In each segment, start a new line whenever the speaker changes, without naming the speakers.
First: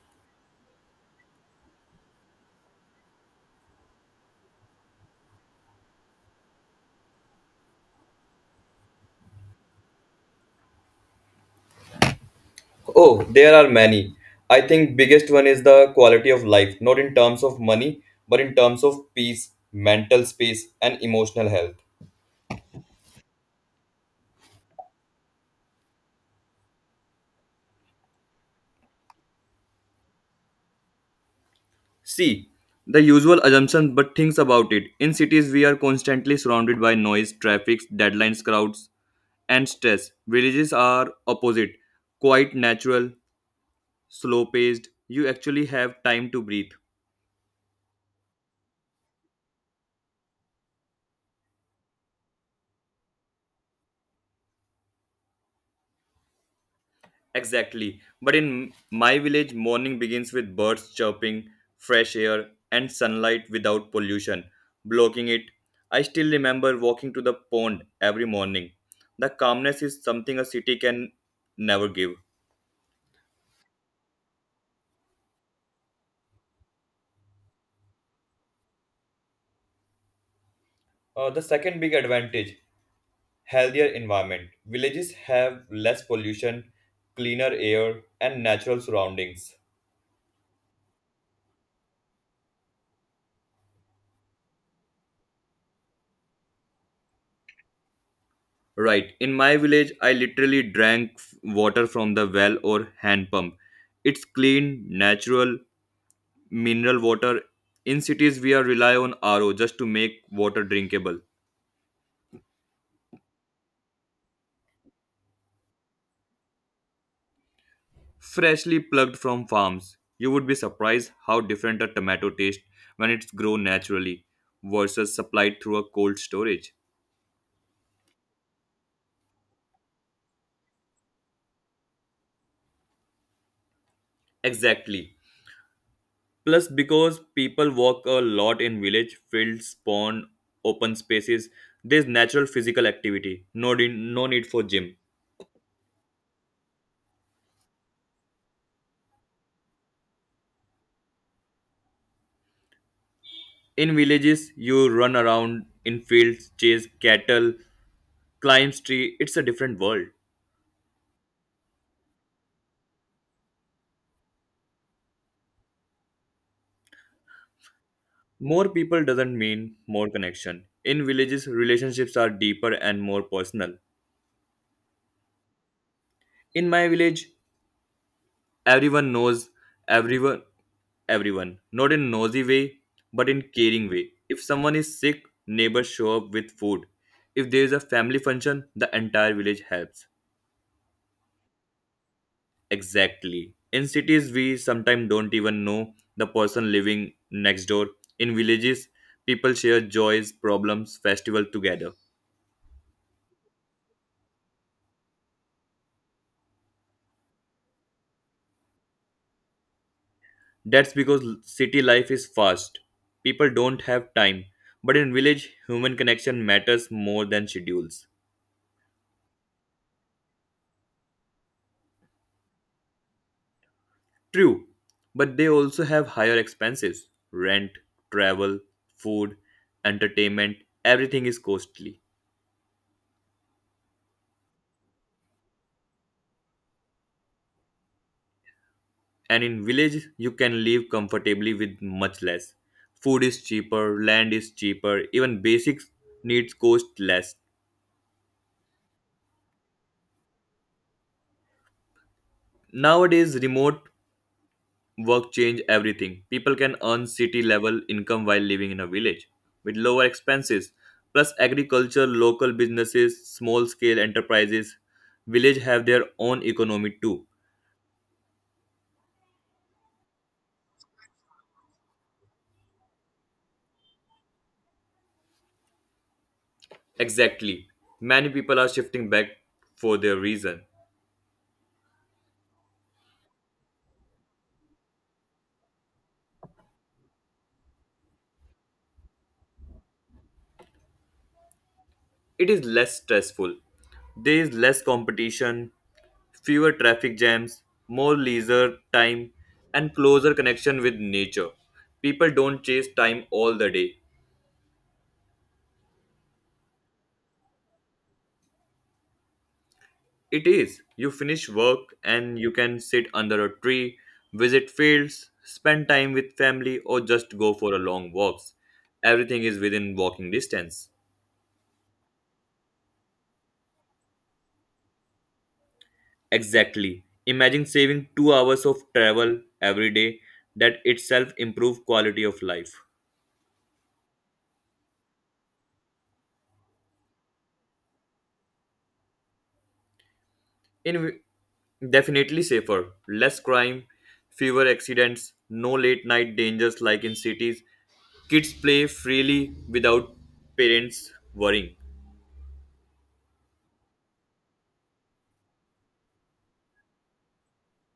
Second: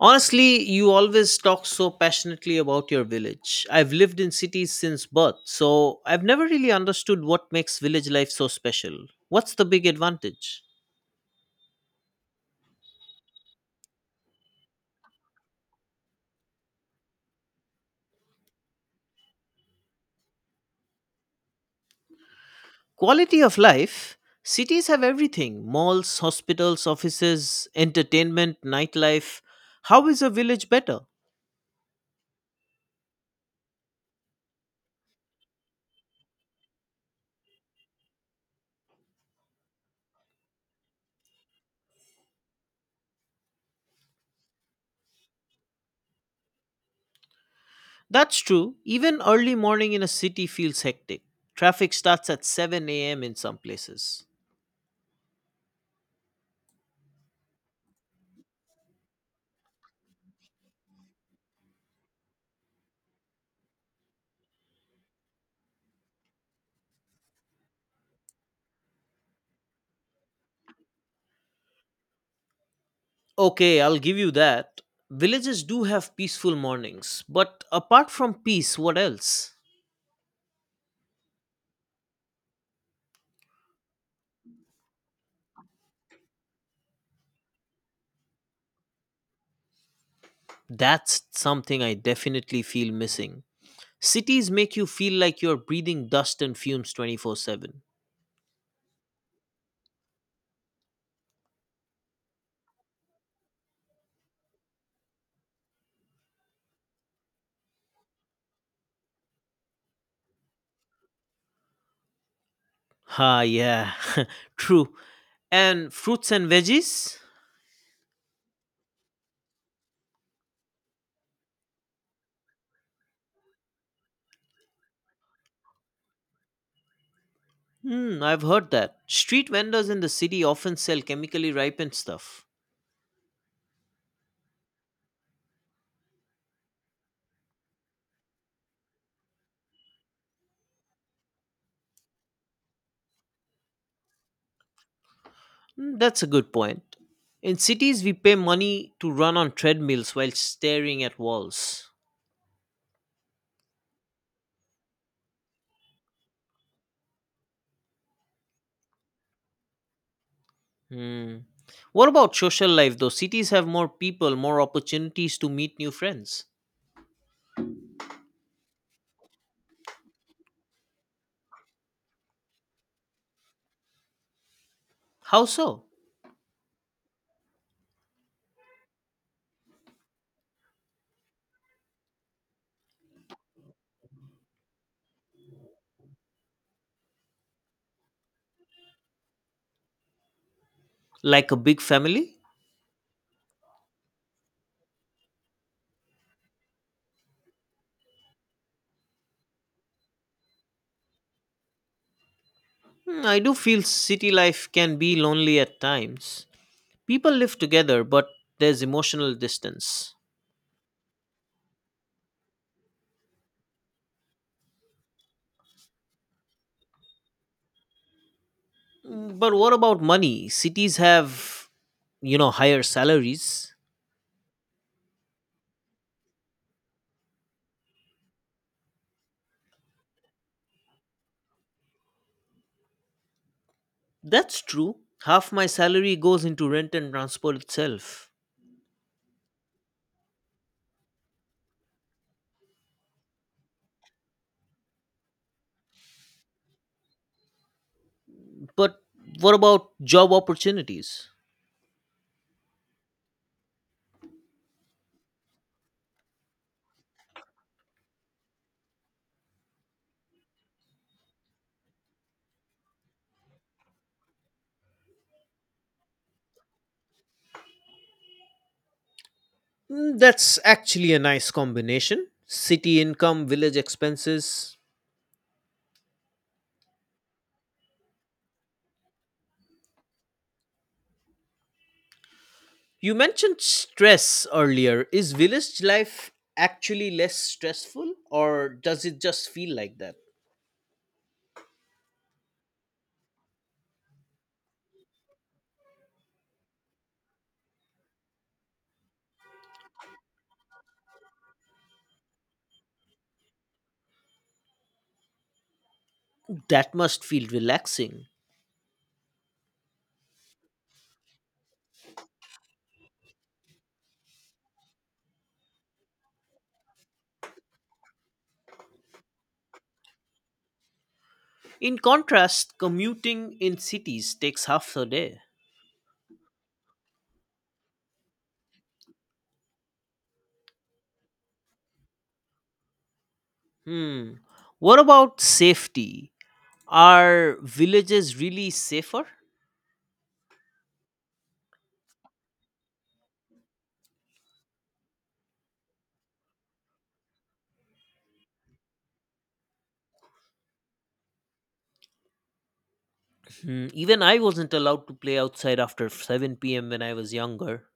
Honestly, you always talk so passionately about your village. I've lived in cities since birth, so I've never really understood what makes village life so special. What's the big advantage?
Oh, there are many. I think biggest one is the quality of life, not in terms of money, but in terms of peace, mental space, and emotional health.
Quality of life. Cities have everything, malls, hospitals, offices, entertainment, nightlife. How is a village better?
See, the usual assumption, but things about it. In cities, we are constantly surrounded by noise, traffic, deadlines, crowds, and stress. Villages are opposite, quite natural, slow paced. You actually have time to breathe.
That's true. Even early morning in a city feels hectic. Traffic starts at 7 a.m. in some places.
Exactly. But in my village, morning begins with birds chirping, fresh air, and sunlight without pollution blocking it. I still remember walking to the pond every morning. The calmness is something a city can never give.
Okay, I'll give you that. Villages do have peaceful mornings, but apart from peace, what else?
The second big advantage healthier environment. Villages have less pollution, cleaner air, and natural surroundings.
That's something I definitely feel missing. Cities make you feel like you're breathing dust and fumes 24/7.
Right. In my village, I literally drank water from the well or hand pump. It's clean, natural, mineral water. In cities, we are rely on RO just to make water drinkable.
Ah, yeah, true. And fruits and veggies?
Freshly plucked from farms. You would be surprised how different a tomato tastes when it's grown naturally versus supplied through a cold storage.
Hmm, I've heard that. Street vendors in the city often sell chemically ripened stuff.
Exactly. Plus, because people walk a lot in village, fields, pond, open spaces, there's natural physical activity. No, no need for gym.
Hmm, that's a good point. In cities, we pay money to run on treadmills while staring at walls.
In villages, you run around in fields, chase cattle, climb tree. It's a different world.
Hmm. What about social life though? Cities have more people, more opportunities to meet new friends.
More people doesn't mean more connection. In villages, relationships are deeper and more personal.
How so?
In my village, everyone knows everyone everyone, not in nosy way, but in caring way. If someone is sick, neighbors show up with food. If there is a family function, the entire village helps.
Like a big family?
Exactly. In cities, we sometimes don't even know the person living next door. In villages, people share joys, problems, festival together.
Hmm, I do feel city life can be lonely at times. People live together, but there's emotional distance.
That's because city life is fast. People don't have time. But in village, human connection matters more than schedules.
Mm, but what about money? Cities have, higher salaries.
True, but they also have higher expenses rent, travel, food, entertainment, everything is costly.
That's true. Half my salary goes into rent and transport itself.
And in village, you can live comfortably with much less. Food is cheaper, land is cheaper, even basic needs cost less.
But what about job opportunities?
Nowadays, remote Work change everything. People can earn city level income while living in a village with lower expenses. Plus agriculture, local businesses, small scale enterprises, village have their own economy too.
Mm, that's actually a nice combination. City income, village expenses.
Exactly. Many people are shifting back for their reason.
You mentioned stress earlier. Is village life actually less stressful or does it just feel like that?
It is less stressful. There is less competition, fewer traffic jams, more leisure time, and closer connection with nature. People don't chase time all the day.
That must feel relaxing.
It is. You finish work and you can sit under a tree, visit fields, spend time with family, or just go for a long walks. Everything is within walking distance.
In contrast, commuting in cities takes half a day.
Exactly. Imagine saving 2 hours of travel every day. That itself improve quality of life.
Hmm. What about safety? Are villages really safer?
In definitely safer, less crime, fewer accidents, no late night dangers like in cities. Kids play freely without parents worrying.
Hmm. Even I wasn't allowed to play outside after 7 p.m. when I was younger.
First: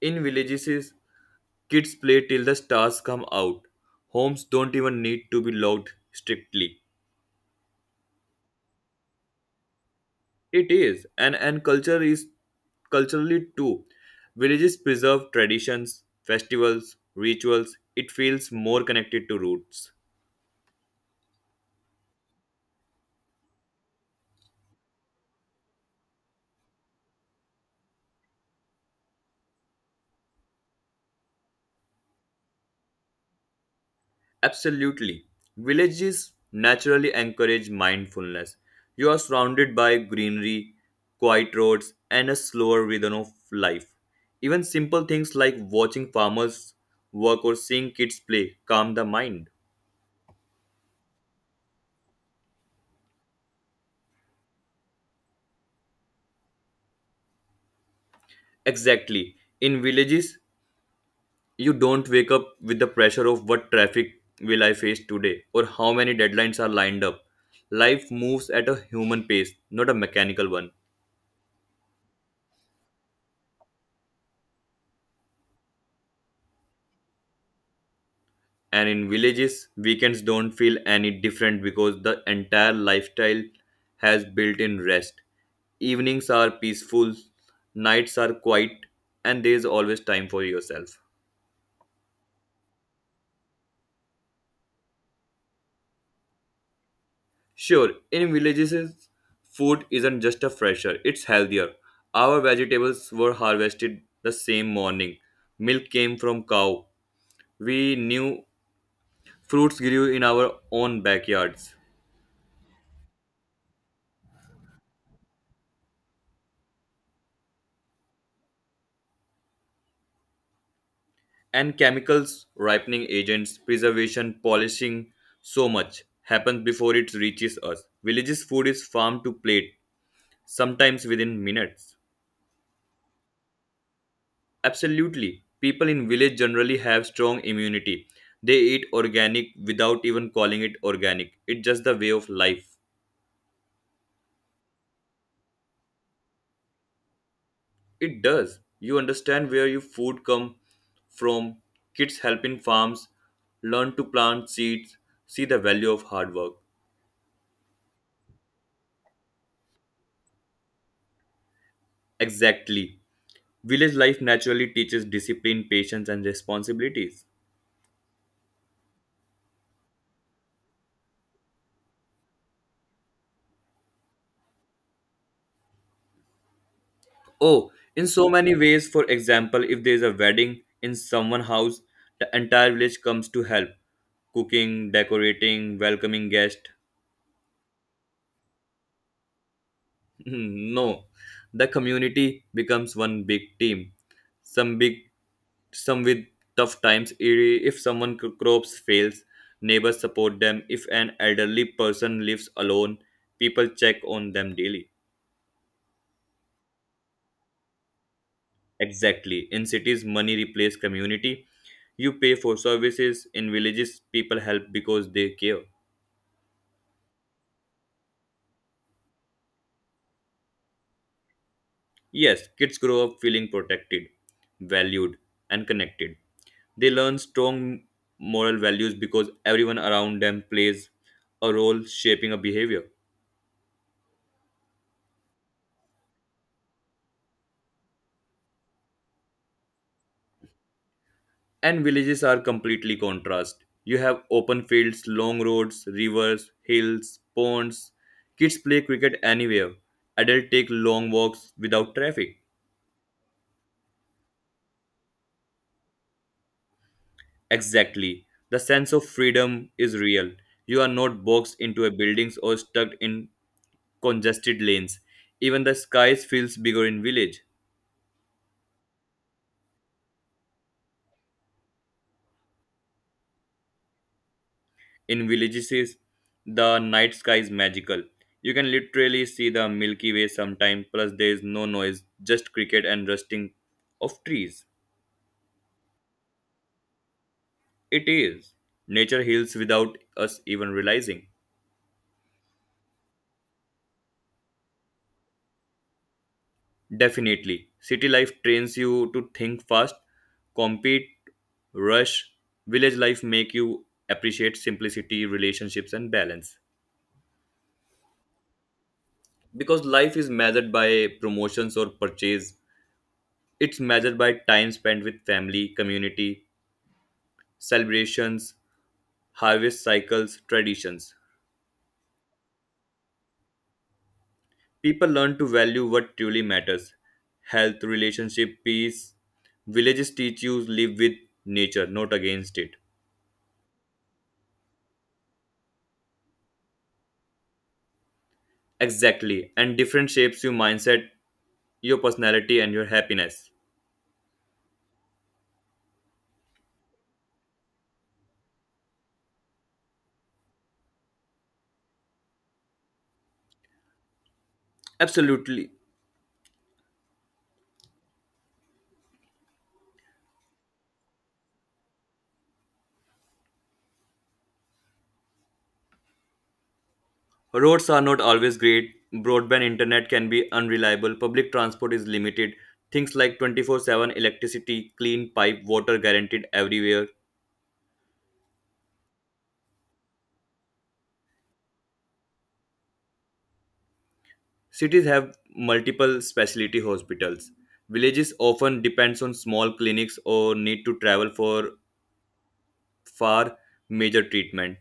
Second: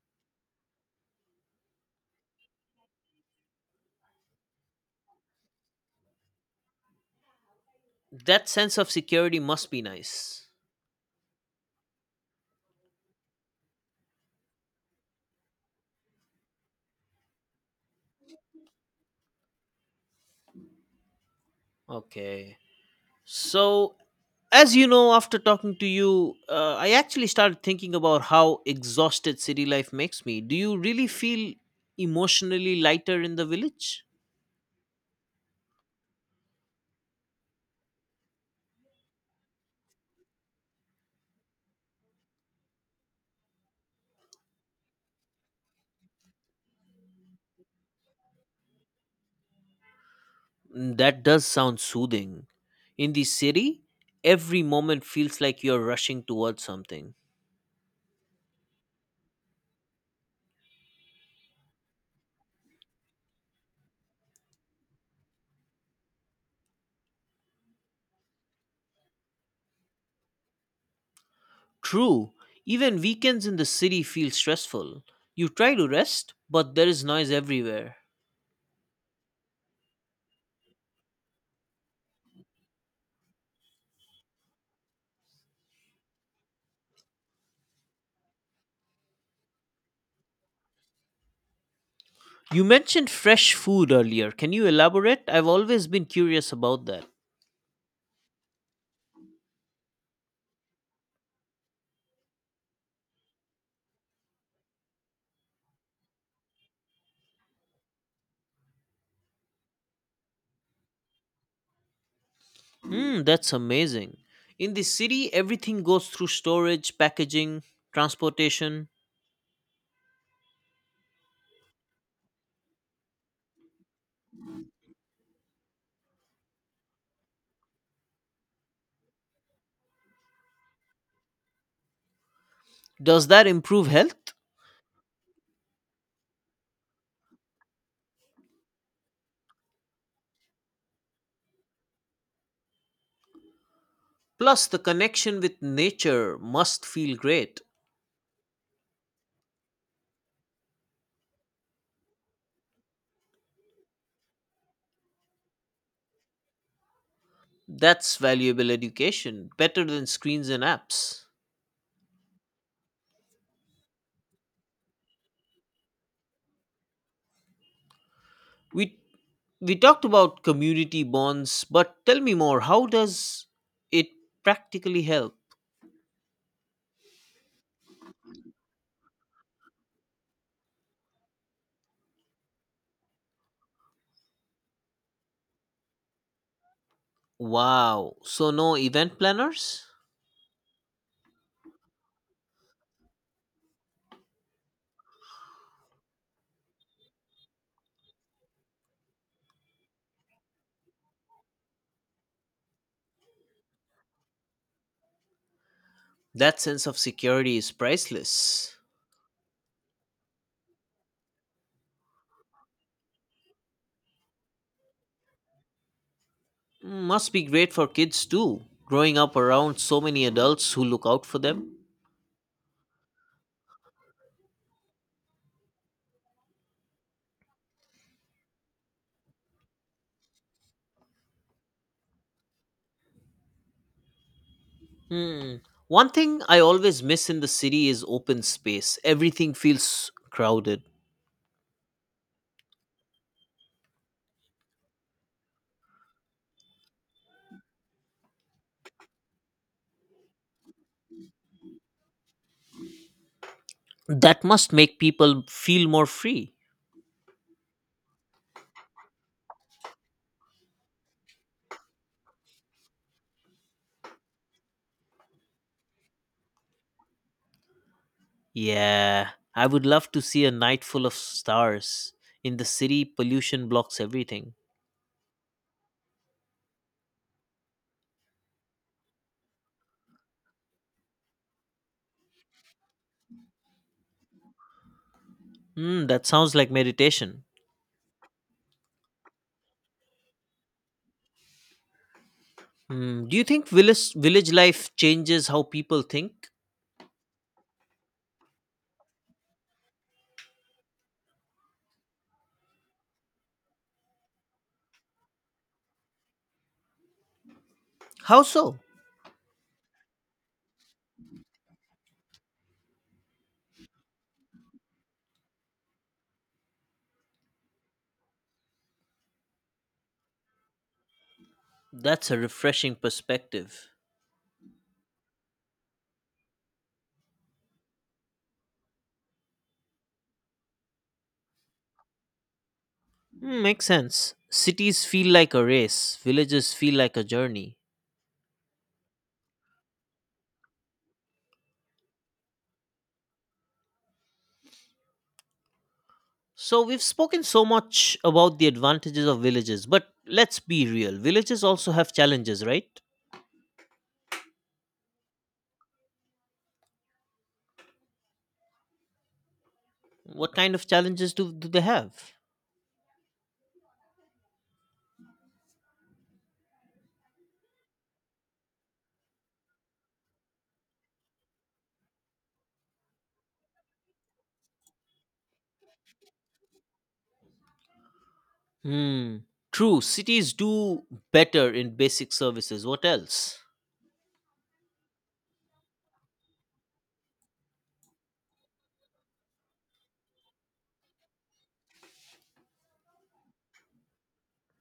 In villages, kids play till the stars come out. Homes don't even need to be locked strictly.
That sense of security must be nice.
It is, and culture is culturally too. Villages preserve traditions, festivals, rituals. It feels more connected to roots.
Okay, so as you know, after talking to you, I actually started thinking about how exhausted city life makes me. Do you really feel emotionally lighter in the village?
Absolutely. Villages naturally encourage mindfulness. You are surrounded by greenery, quiet roads, and a slower rhythm of life. Even simple things like watching farmers work or seeing kids play calm the mind.
Mm, that does sound soothing. In the city, every moment feels like you're rushing towards something.
Exactly. In villages, you don't wake up with the pressure of what traffic will I face today or how many deadlines are lined up. Life moves at a human pace, not a mechanical one.
True, even weekends in the city feel stressful. You try to rest, but there is noise everywhere.
And in villages, weekends don't feel any different because the entire lifestyle has built in rest. Evenings are peaceful, nights are quiet, and there is always time for yourself.
You mentioned fresh food earlier. Can you elaborate? I've always been curious about that.
Sure, in villages, food isn't just a fresher, it's healthier. Our vegetables were harvested the same morning. Milk came from cow. We knew fruits grew in our own backyards.
Hmm, that's amazing. In the city, everything goes through storage, packaging, transportation.
And chemicals, ripening agents, preservation, polishing, so much happens before it reaches us. Villages' food is farm to plate, sometimes within minutes.
Does that improve health?
Absolutely. People in village generally have strong immunity. They eat organic without even calling it organic. It's just the way of life.
Plus, the connection with nature must feel great.
It does. You understand where your food come from. Kids help in farms, learn to plant seeds, see the value of hard work.
That's valuable education, better than screens and apps.
Exactly. Village life naturally teaches discipline, patience, and responsibilities.
We we talked about community bonds, but tell me more. How does it practically help?
Oh, in so many ways, for example, if there is a wedding in someone's house, the entire village comes to help cooking, decorating, welcoming guests.
Wow. So no event planners?
No, the community becomes one big team. Some big, some with tough times. If someone crops fails, neighbors support them. If an elderly person lives alone, people check on them daily.
That sense of security is priceless.
Exactly. In cities, money replaces community. You pay for services. In villages, people help because they care.
Must be great for kids too, growing up around so many adults who look out for them.
Yes, kids grow up feeling protected, valued, and connected. They learn strong moral values because everyone around them plays a role shaping a behavior.
Hmm. One thing I always miss in the city is open space. Everything feels crowded.
And villages are completely contrast. You have open fields, long roads, rivers, hills, ponds. Kids play cricket anywhere. Adults take long walks without traffic.
That must make people feel more free.
Exactly. The sense of freedom is real. You are not boxed into a buildings or stuck in congested lanes. Even the skies feels bigger in village.
Yeah, I would love to see a night full of stars. In the city, pollution blocks everything.
In villages, the night sky is magical. You can literally see the Milky Way sometime, plus there is no noise, just cricket and rusting of trees.
Hmm, that sounds like meditation.
It is. Nature heals without us even realizing.
Hmm, do you think village life changes how people think?
Definitely. City life trains you to think fast, compete, rush. Village life make you appreciate simplicity, relationships and balance.
How so?
Because life is measured by promotions or purchase. It's measured by time spent with family, community, celebrations, harvest cycles, traditions.
That's a refreshing perspective.
People learn to value what truly matters. Health, relationship, peace. Villages teach you live with nature, not against it.
Hmm, makes sense. Cities feel like a race, villages feel like a journey.
Exactly. And different shapes your mindset, your personality, and your happiness.
So, we've spoken so much about the advantages of villages, but let's be real. Villages also have challenges, right?
Absolutely.
What kind of challenges do they have?
Roads are not always great. Broadband internet can be unreliable. Public transport is limited. Things like 24/7 electricity, clean pipe, water guaranteed everywhere.
Hmm. True, cities do better in basic services. What else?
Cities have multiple specialty hospitals. Villages often depends on small clinics or need to travel for far major treatment.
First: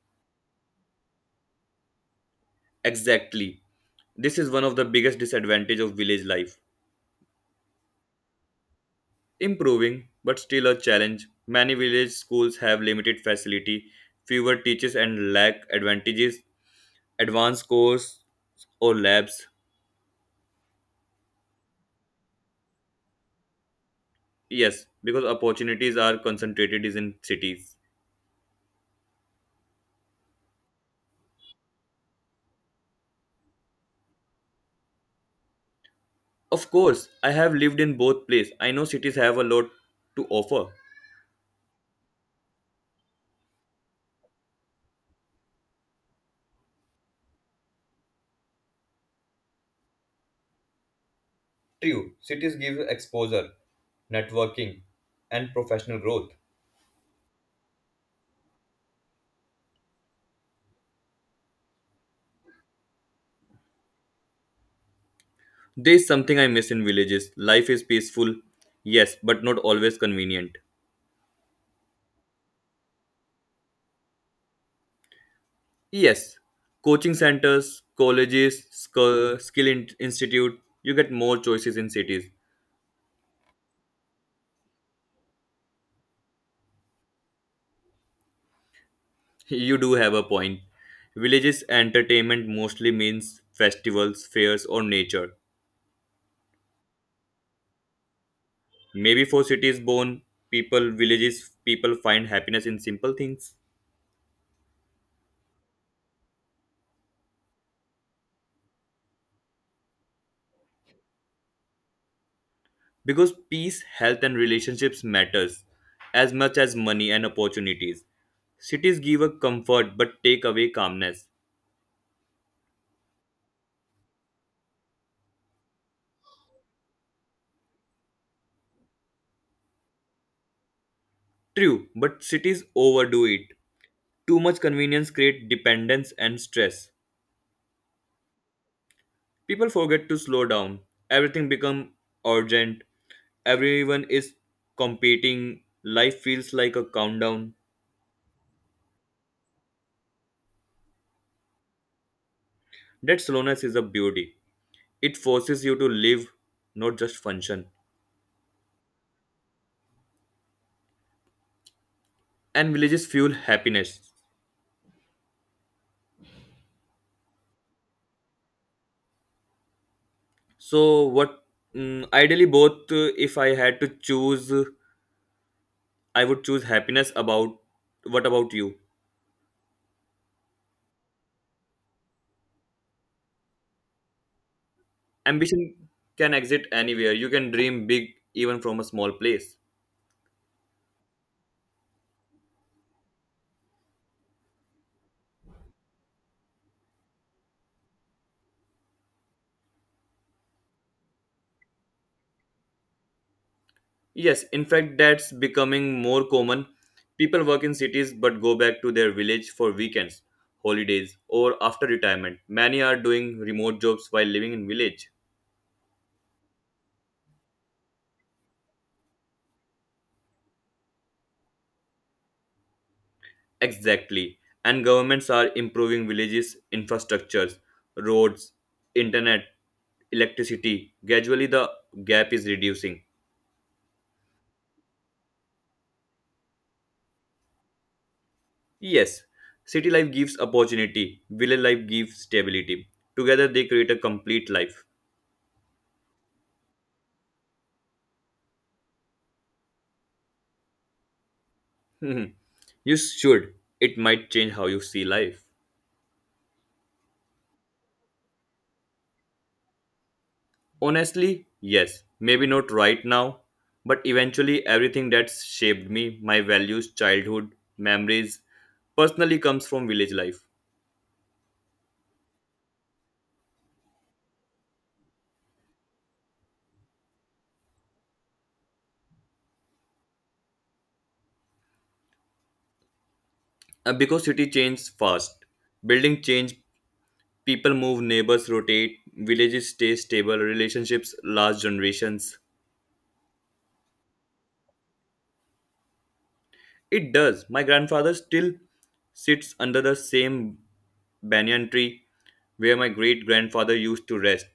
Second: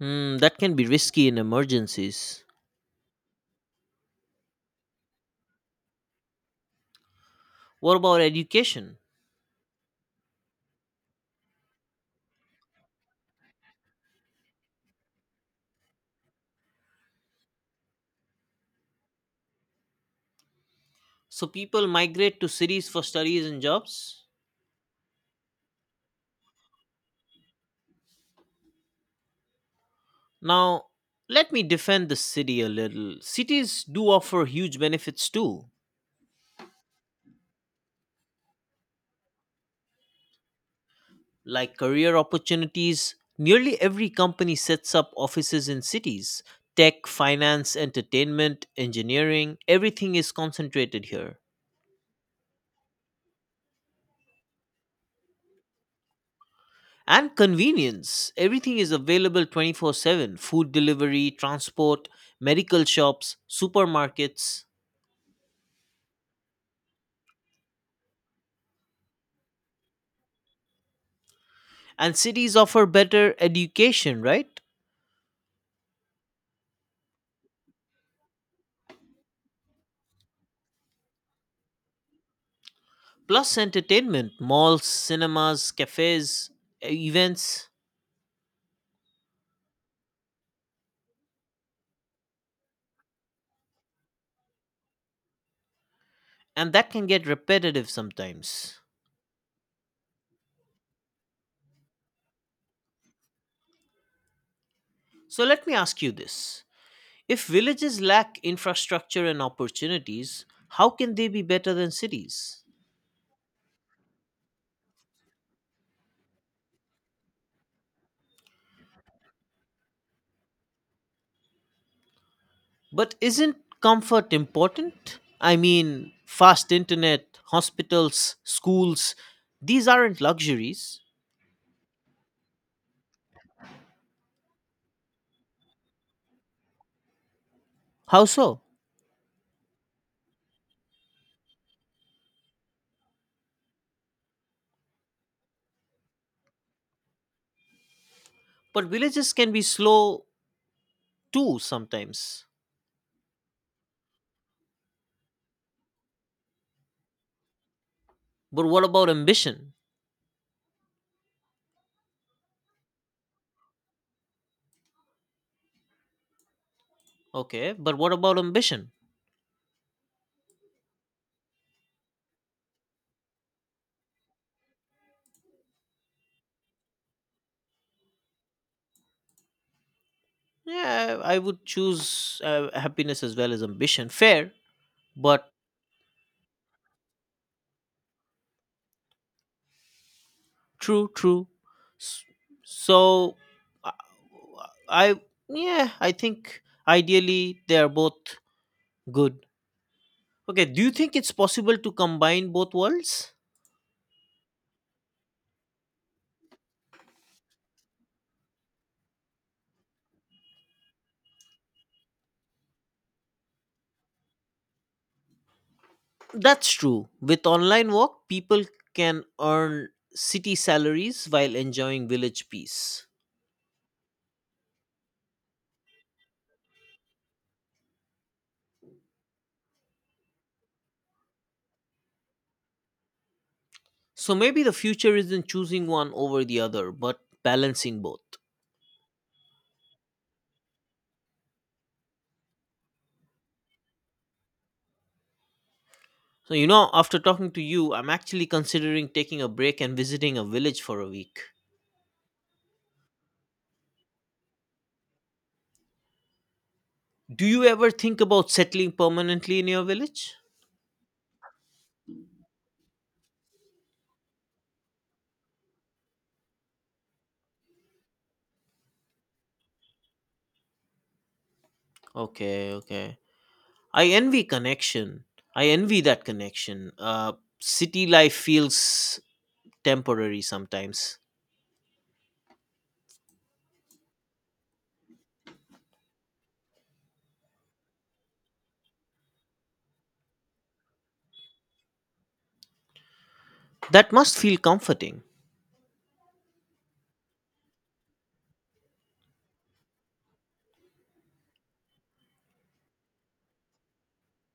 Hmm, that can be risky in emergencies.
Exactly. This is one of the biggest disadvantage of village life.
What about education?
Improving but still a challenge. Many village schools have limited facility, fewer teachers and lack advantages, advanced course or labs.
So, people migrate to cities for studies and jobs?
Yes, because opportunities are concentrated is in cities.
Now, let me defend the city a little. Cities do offer huge benefits too,
Of course, I have lived in both places. I know cities have a lot to offer.
like career opportunities. Nearly every company sets up offices in cities. Tech, finance, entertainment, engineering, everything is concentrated here.
True, cities give exposure, networking, and professional growth.
And convenience. Everything is available 24/7, food delivery, transport, medical shops, supermarkets.
There is something I miss in villages. Life is peaceful, yes, but not always convenient.
And cities offer better education, right?
Yes, coaching centers, colleges, skill institute, you get more choices in cities.
Plus entertainment, malls, cinemas, cafes, e, events,
You do have a point. Villages entertainment mostly means festivals, fairs or nature.
and that can get repetitive sometimes.
Maybe for cities born people villages people find happiness in simple things
So let me ask you this, if villages lack infrastructure and opportunities, how can they be better than cities?
because peace, health and relationships matters as much as money and opportunities. Cities give a comfort but take away calmness.
But isn't comfort important? I mean, fast internet, hospitals, schools, these aren't luxuries.
True, but cities overdo it. Too much convenience creates dependence and stress.
How so?
People forget to slow down. Everything becomes urgent. Everyone is competing. Life feels like a countdown.
But villages can be slow too sometimes.
That slowness is a beauty. It forces you to live, not just function.
But what about ambition?
And villages fuel happiness.
Okay, but what about ambition?
So, what ideally, both, if I had to choose, I would choose happiness about what about you?
Yeah, I would choose happiness as well as ambition. Fair, but
Ambition can exist anywhere. You can dream big even from a small place.
true, true. S- So, uh, I Yeah, I think ideally they are both good. Okay, do you think it's possible to combine both worlds?
Yes, in fact, that's becoming more common. People work in cities but go back to their village for weekends, holidays, or after retirement. Many are doing remote jobs while living in village.
That's true. With online work, people can earn city salaries while enjoying village peace.
Exactly. And governments are improving villages' infrastructures, roads, internet, electricity. Gradually, the gap is reducing.
So maybe the future isn't choosing one over the other, but balancing both.
Yes, city life gives opportunity, village life gives stability. Together, they create a complete life.
So, after talking to you, I'm actually considering taking a break and visiting a village for a week.
Mhm. You should. It might change how you see life.
Do you ever think about settling permanently in your village?
Honestly, yes. Maybe not right now, but eventually everything that's shaped me, my values, childhood, memories, personally comes from village life.
Okay, okay. I envy connection. I envy that connection. City life feels temporary sometimes.
Because city changes fast. Building change, people move, neighbors rotate, villages stay stable, relationships last generations.
That must feel comforting.
It does. My grandfather still sits under the same banyan tree where my great grandfather used to rest.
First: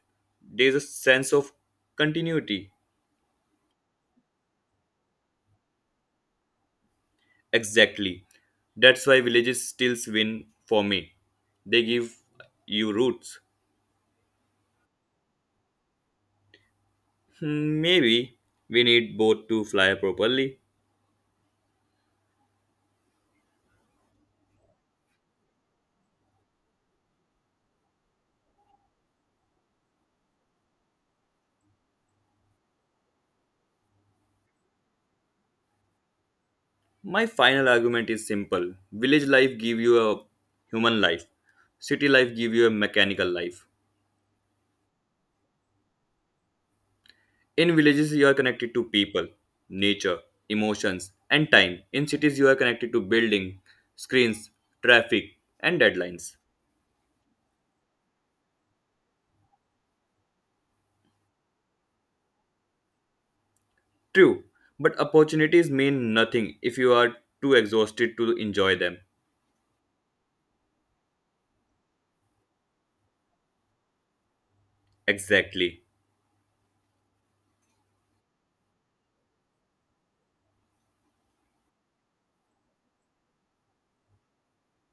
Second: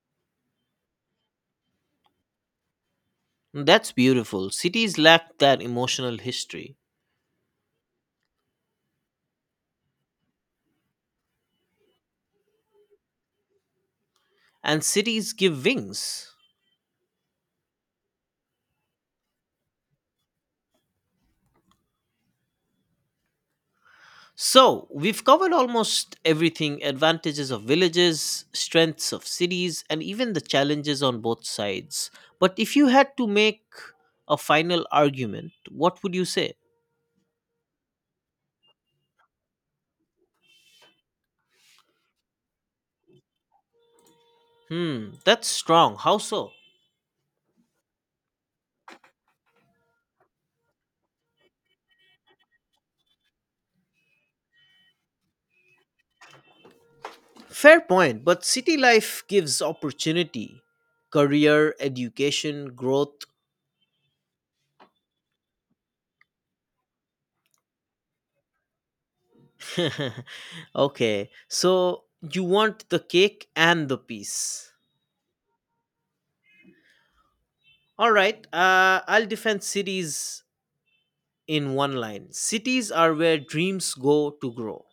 There's a sense of continuity.
That's beautiful. Cities lack that emotional history,
Exactly. That's why villages still win for me. They give you roots.
and cities give wings.
Hmm, maybe we need both to fly properly.
So, we've covered almost everything, advantages of villages, strengths of cities, and even the challenges on both sides. But if you had to make a final argument, what would you say?
My final argument is simple. Village life give you a human life. City life give you a mechanical life.
Hmm, that's strong. How so?
In villages, you are connected to people, nature, emotions, and time. In cities, you are connected to building, screens, traffic, and deadlines.
Fair point, but city life gives opportunity, career, education, growth.
True, but opportunities mean nothing if you are too exhausted to enjoy them.
Okay, so you want the cake and the piece.
Exactly.
All right, I'll defend cities in one line, cities are where dreams go to grow.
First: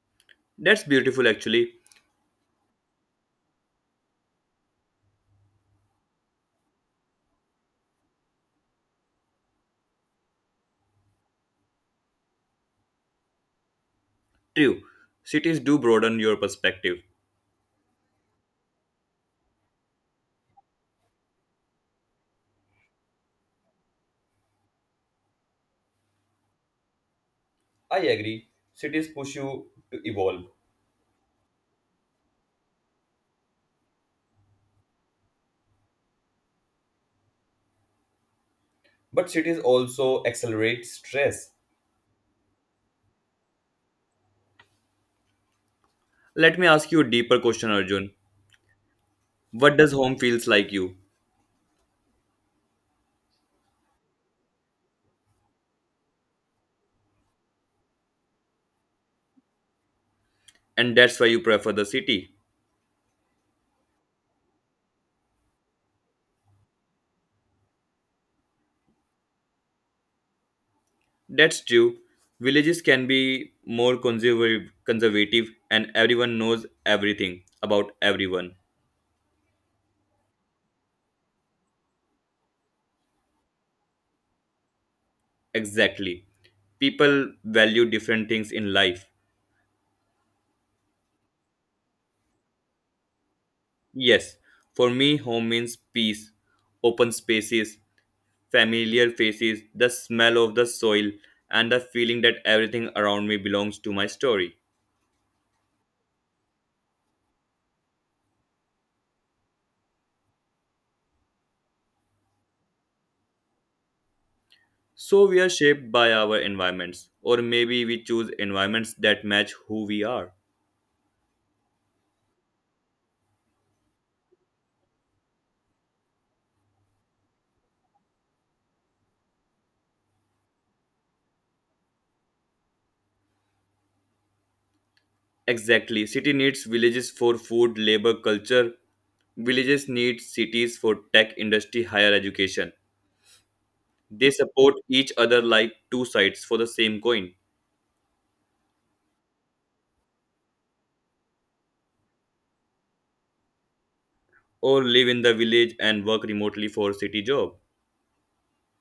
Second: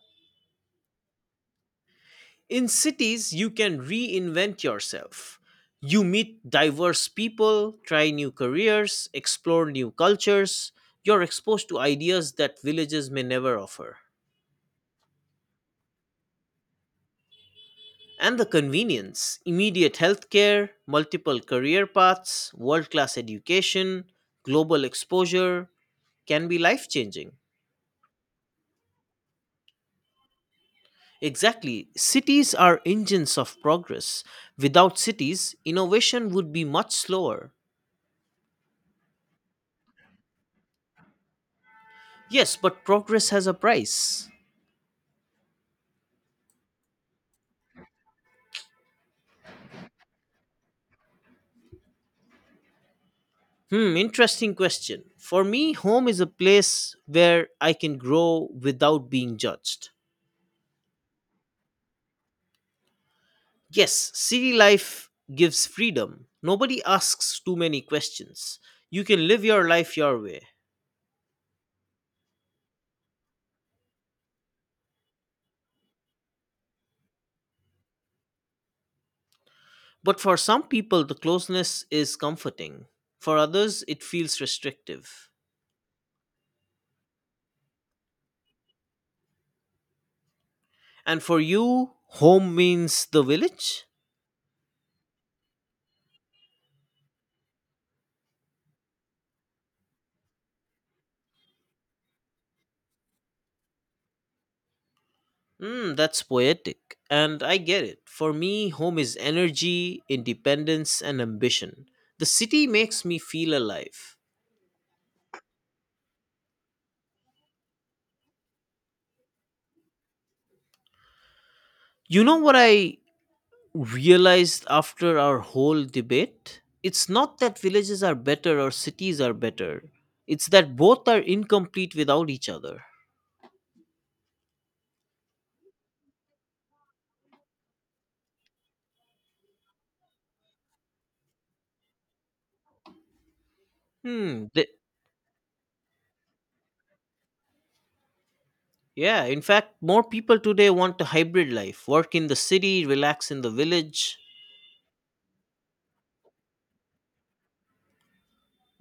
That's beautiful, actually.
In cities, you can reinvent yourself. You meet diverse people, try new careers, explore new cultures. You're exposed to ideas that villages may never offer.
True, cities do broaden your perspective.
And the convenience, immediate healthcare, multiple career paths, world class education, global exposure can be life changing.
I agree. Cities push you to evolve,
Exactly. Cities are engines of progress. Without cities, innovation would be much slower.
but cities also accelerate stress.
Yes, but progress has a price.
Let me ask you a deeper question, Arjun. What does home feels like you?
Hmm, interesting question. For me, home is a place where I can grow without being judged.
And that's why you prefer the city.
Yes, city life gives freedom. Nobody asks too many questions. You can live your life your way.
That's true. Villages can be more conservative, and everyone knows everything about everyone.
But for some people, the closeness is comforting. For others, it feels restrictive.
Exactly. People value different things in life.
And for you, home means the village?
Yes, for me, home means peace, open spaces, familiar faces, the smell of the soil, and the feeling that everything around me belongs to my story.
Mm, that's poetic. And I get it. For me, home is energy, independence, and ambition. The city makes me feel alive.
So we are shaped by our environments, or maybe we choose environments that match who we are.
You know what I realized after our whole debate? It's not that villages are better or cities are better, it's that both are incomplete without each other.
Exactly. City needs villages for food, labor, culture. Villages need cities for tech, industry, higher education. They
Hmm.
support each other like two sides for the same coin.
Yeah, in fact, more people today want a hybrid life, work in the city, relax in the village.
Or live in the village and work remotely for city job.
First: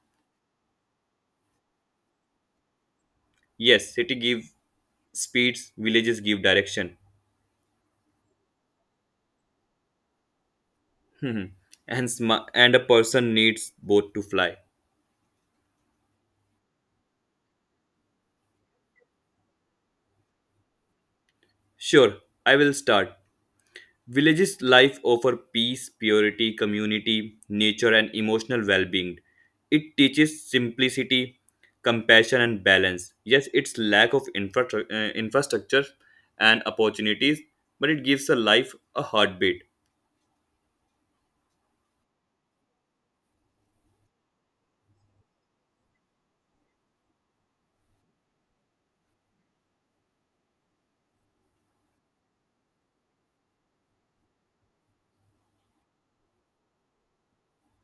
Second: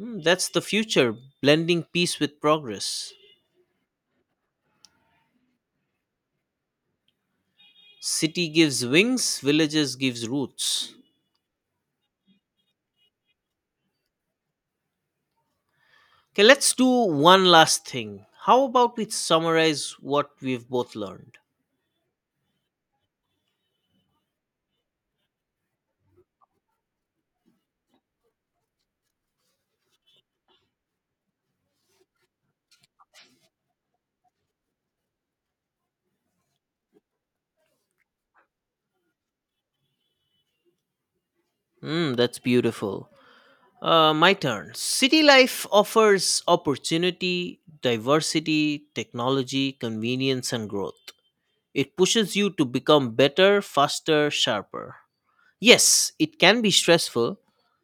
Hmm, that's the future, blending peace with progress.
Yes, city give speeds, villages give direction.
City gives wings, villages gives roots.
Hmm. And a person needs both to fly.
Okay, let's do one last thing. How about we summarize what we've both learned?
Sure, I will start. Villages' life offer peace, purity, community, nature, and emotional well being. It teaches simplicity, compassion, and balance. Yes, its lack of infrastructure and opportunities, but it gives a life a heartbeat.
Hmm, that's beautiful. My turn. City life offers opportunity, diversity, technology, convenience, and growth. It pushes you to become better, faster, sharper. Yes, it can be stressful,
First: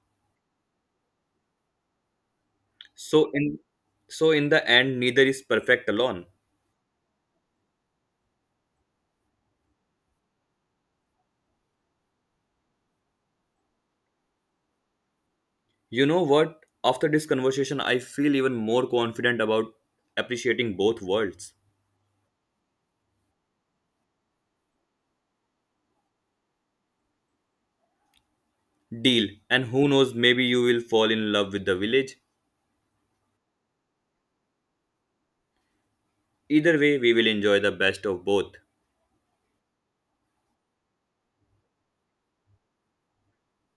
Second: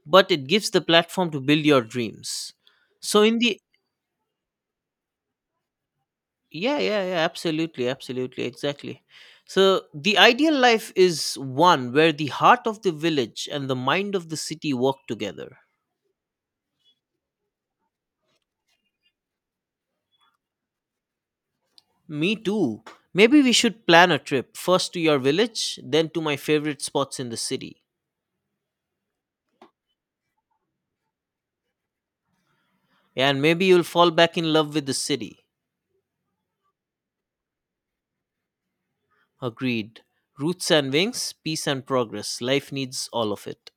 but it gives the platform to build your dreams. So
So,
in the
in so in the end, neither is perfect alone.
yeah, absolutely, exactly. So the ideal life is one where the heart of the village and the mind of the city work together.
You know what? After this conversation, I feel even more confident about appreciating both worlds.
Me too. Maybe we should plan a trip first to your village, then to my favorite spots in the city.
Deal, and who knows, maybe you will fall in love with the village.
And maybe you'll fall back in love with the city.
Either way, we will enjoy the best of both.
Agreed. Roots and wings, peace and progress. Life needs all of it.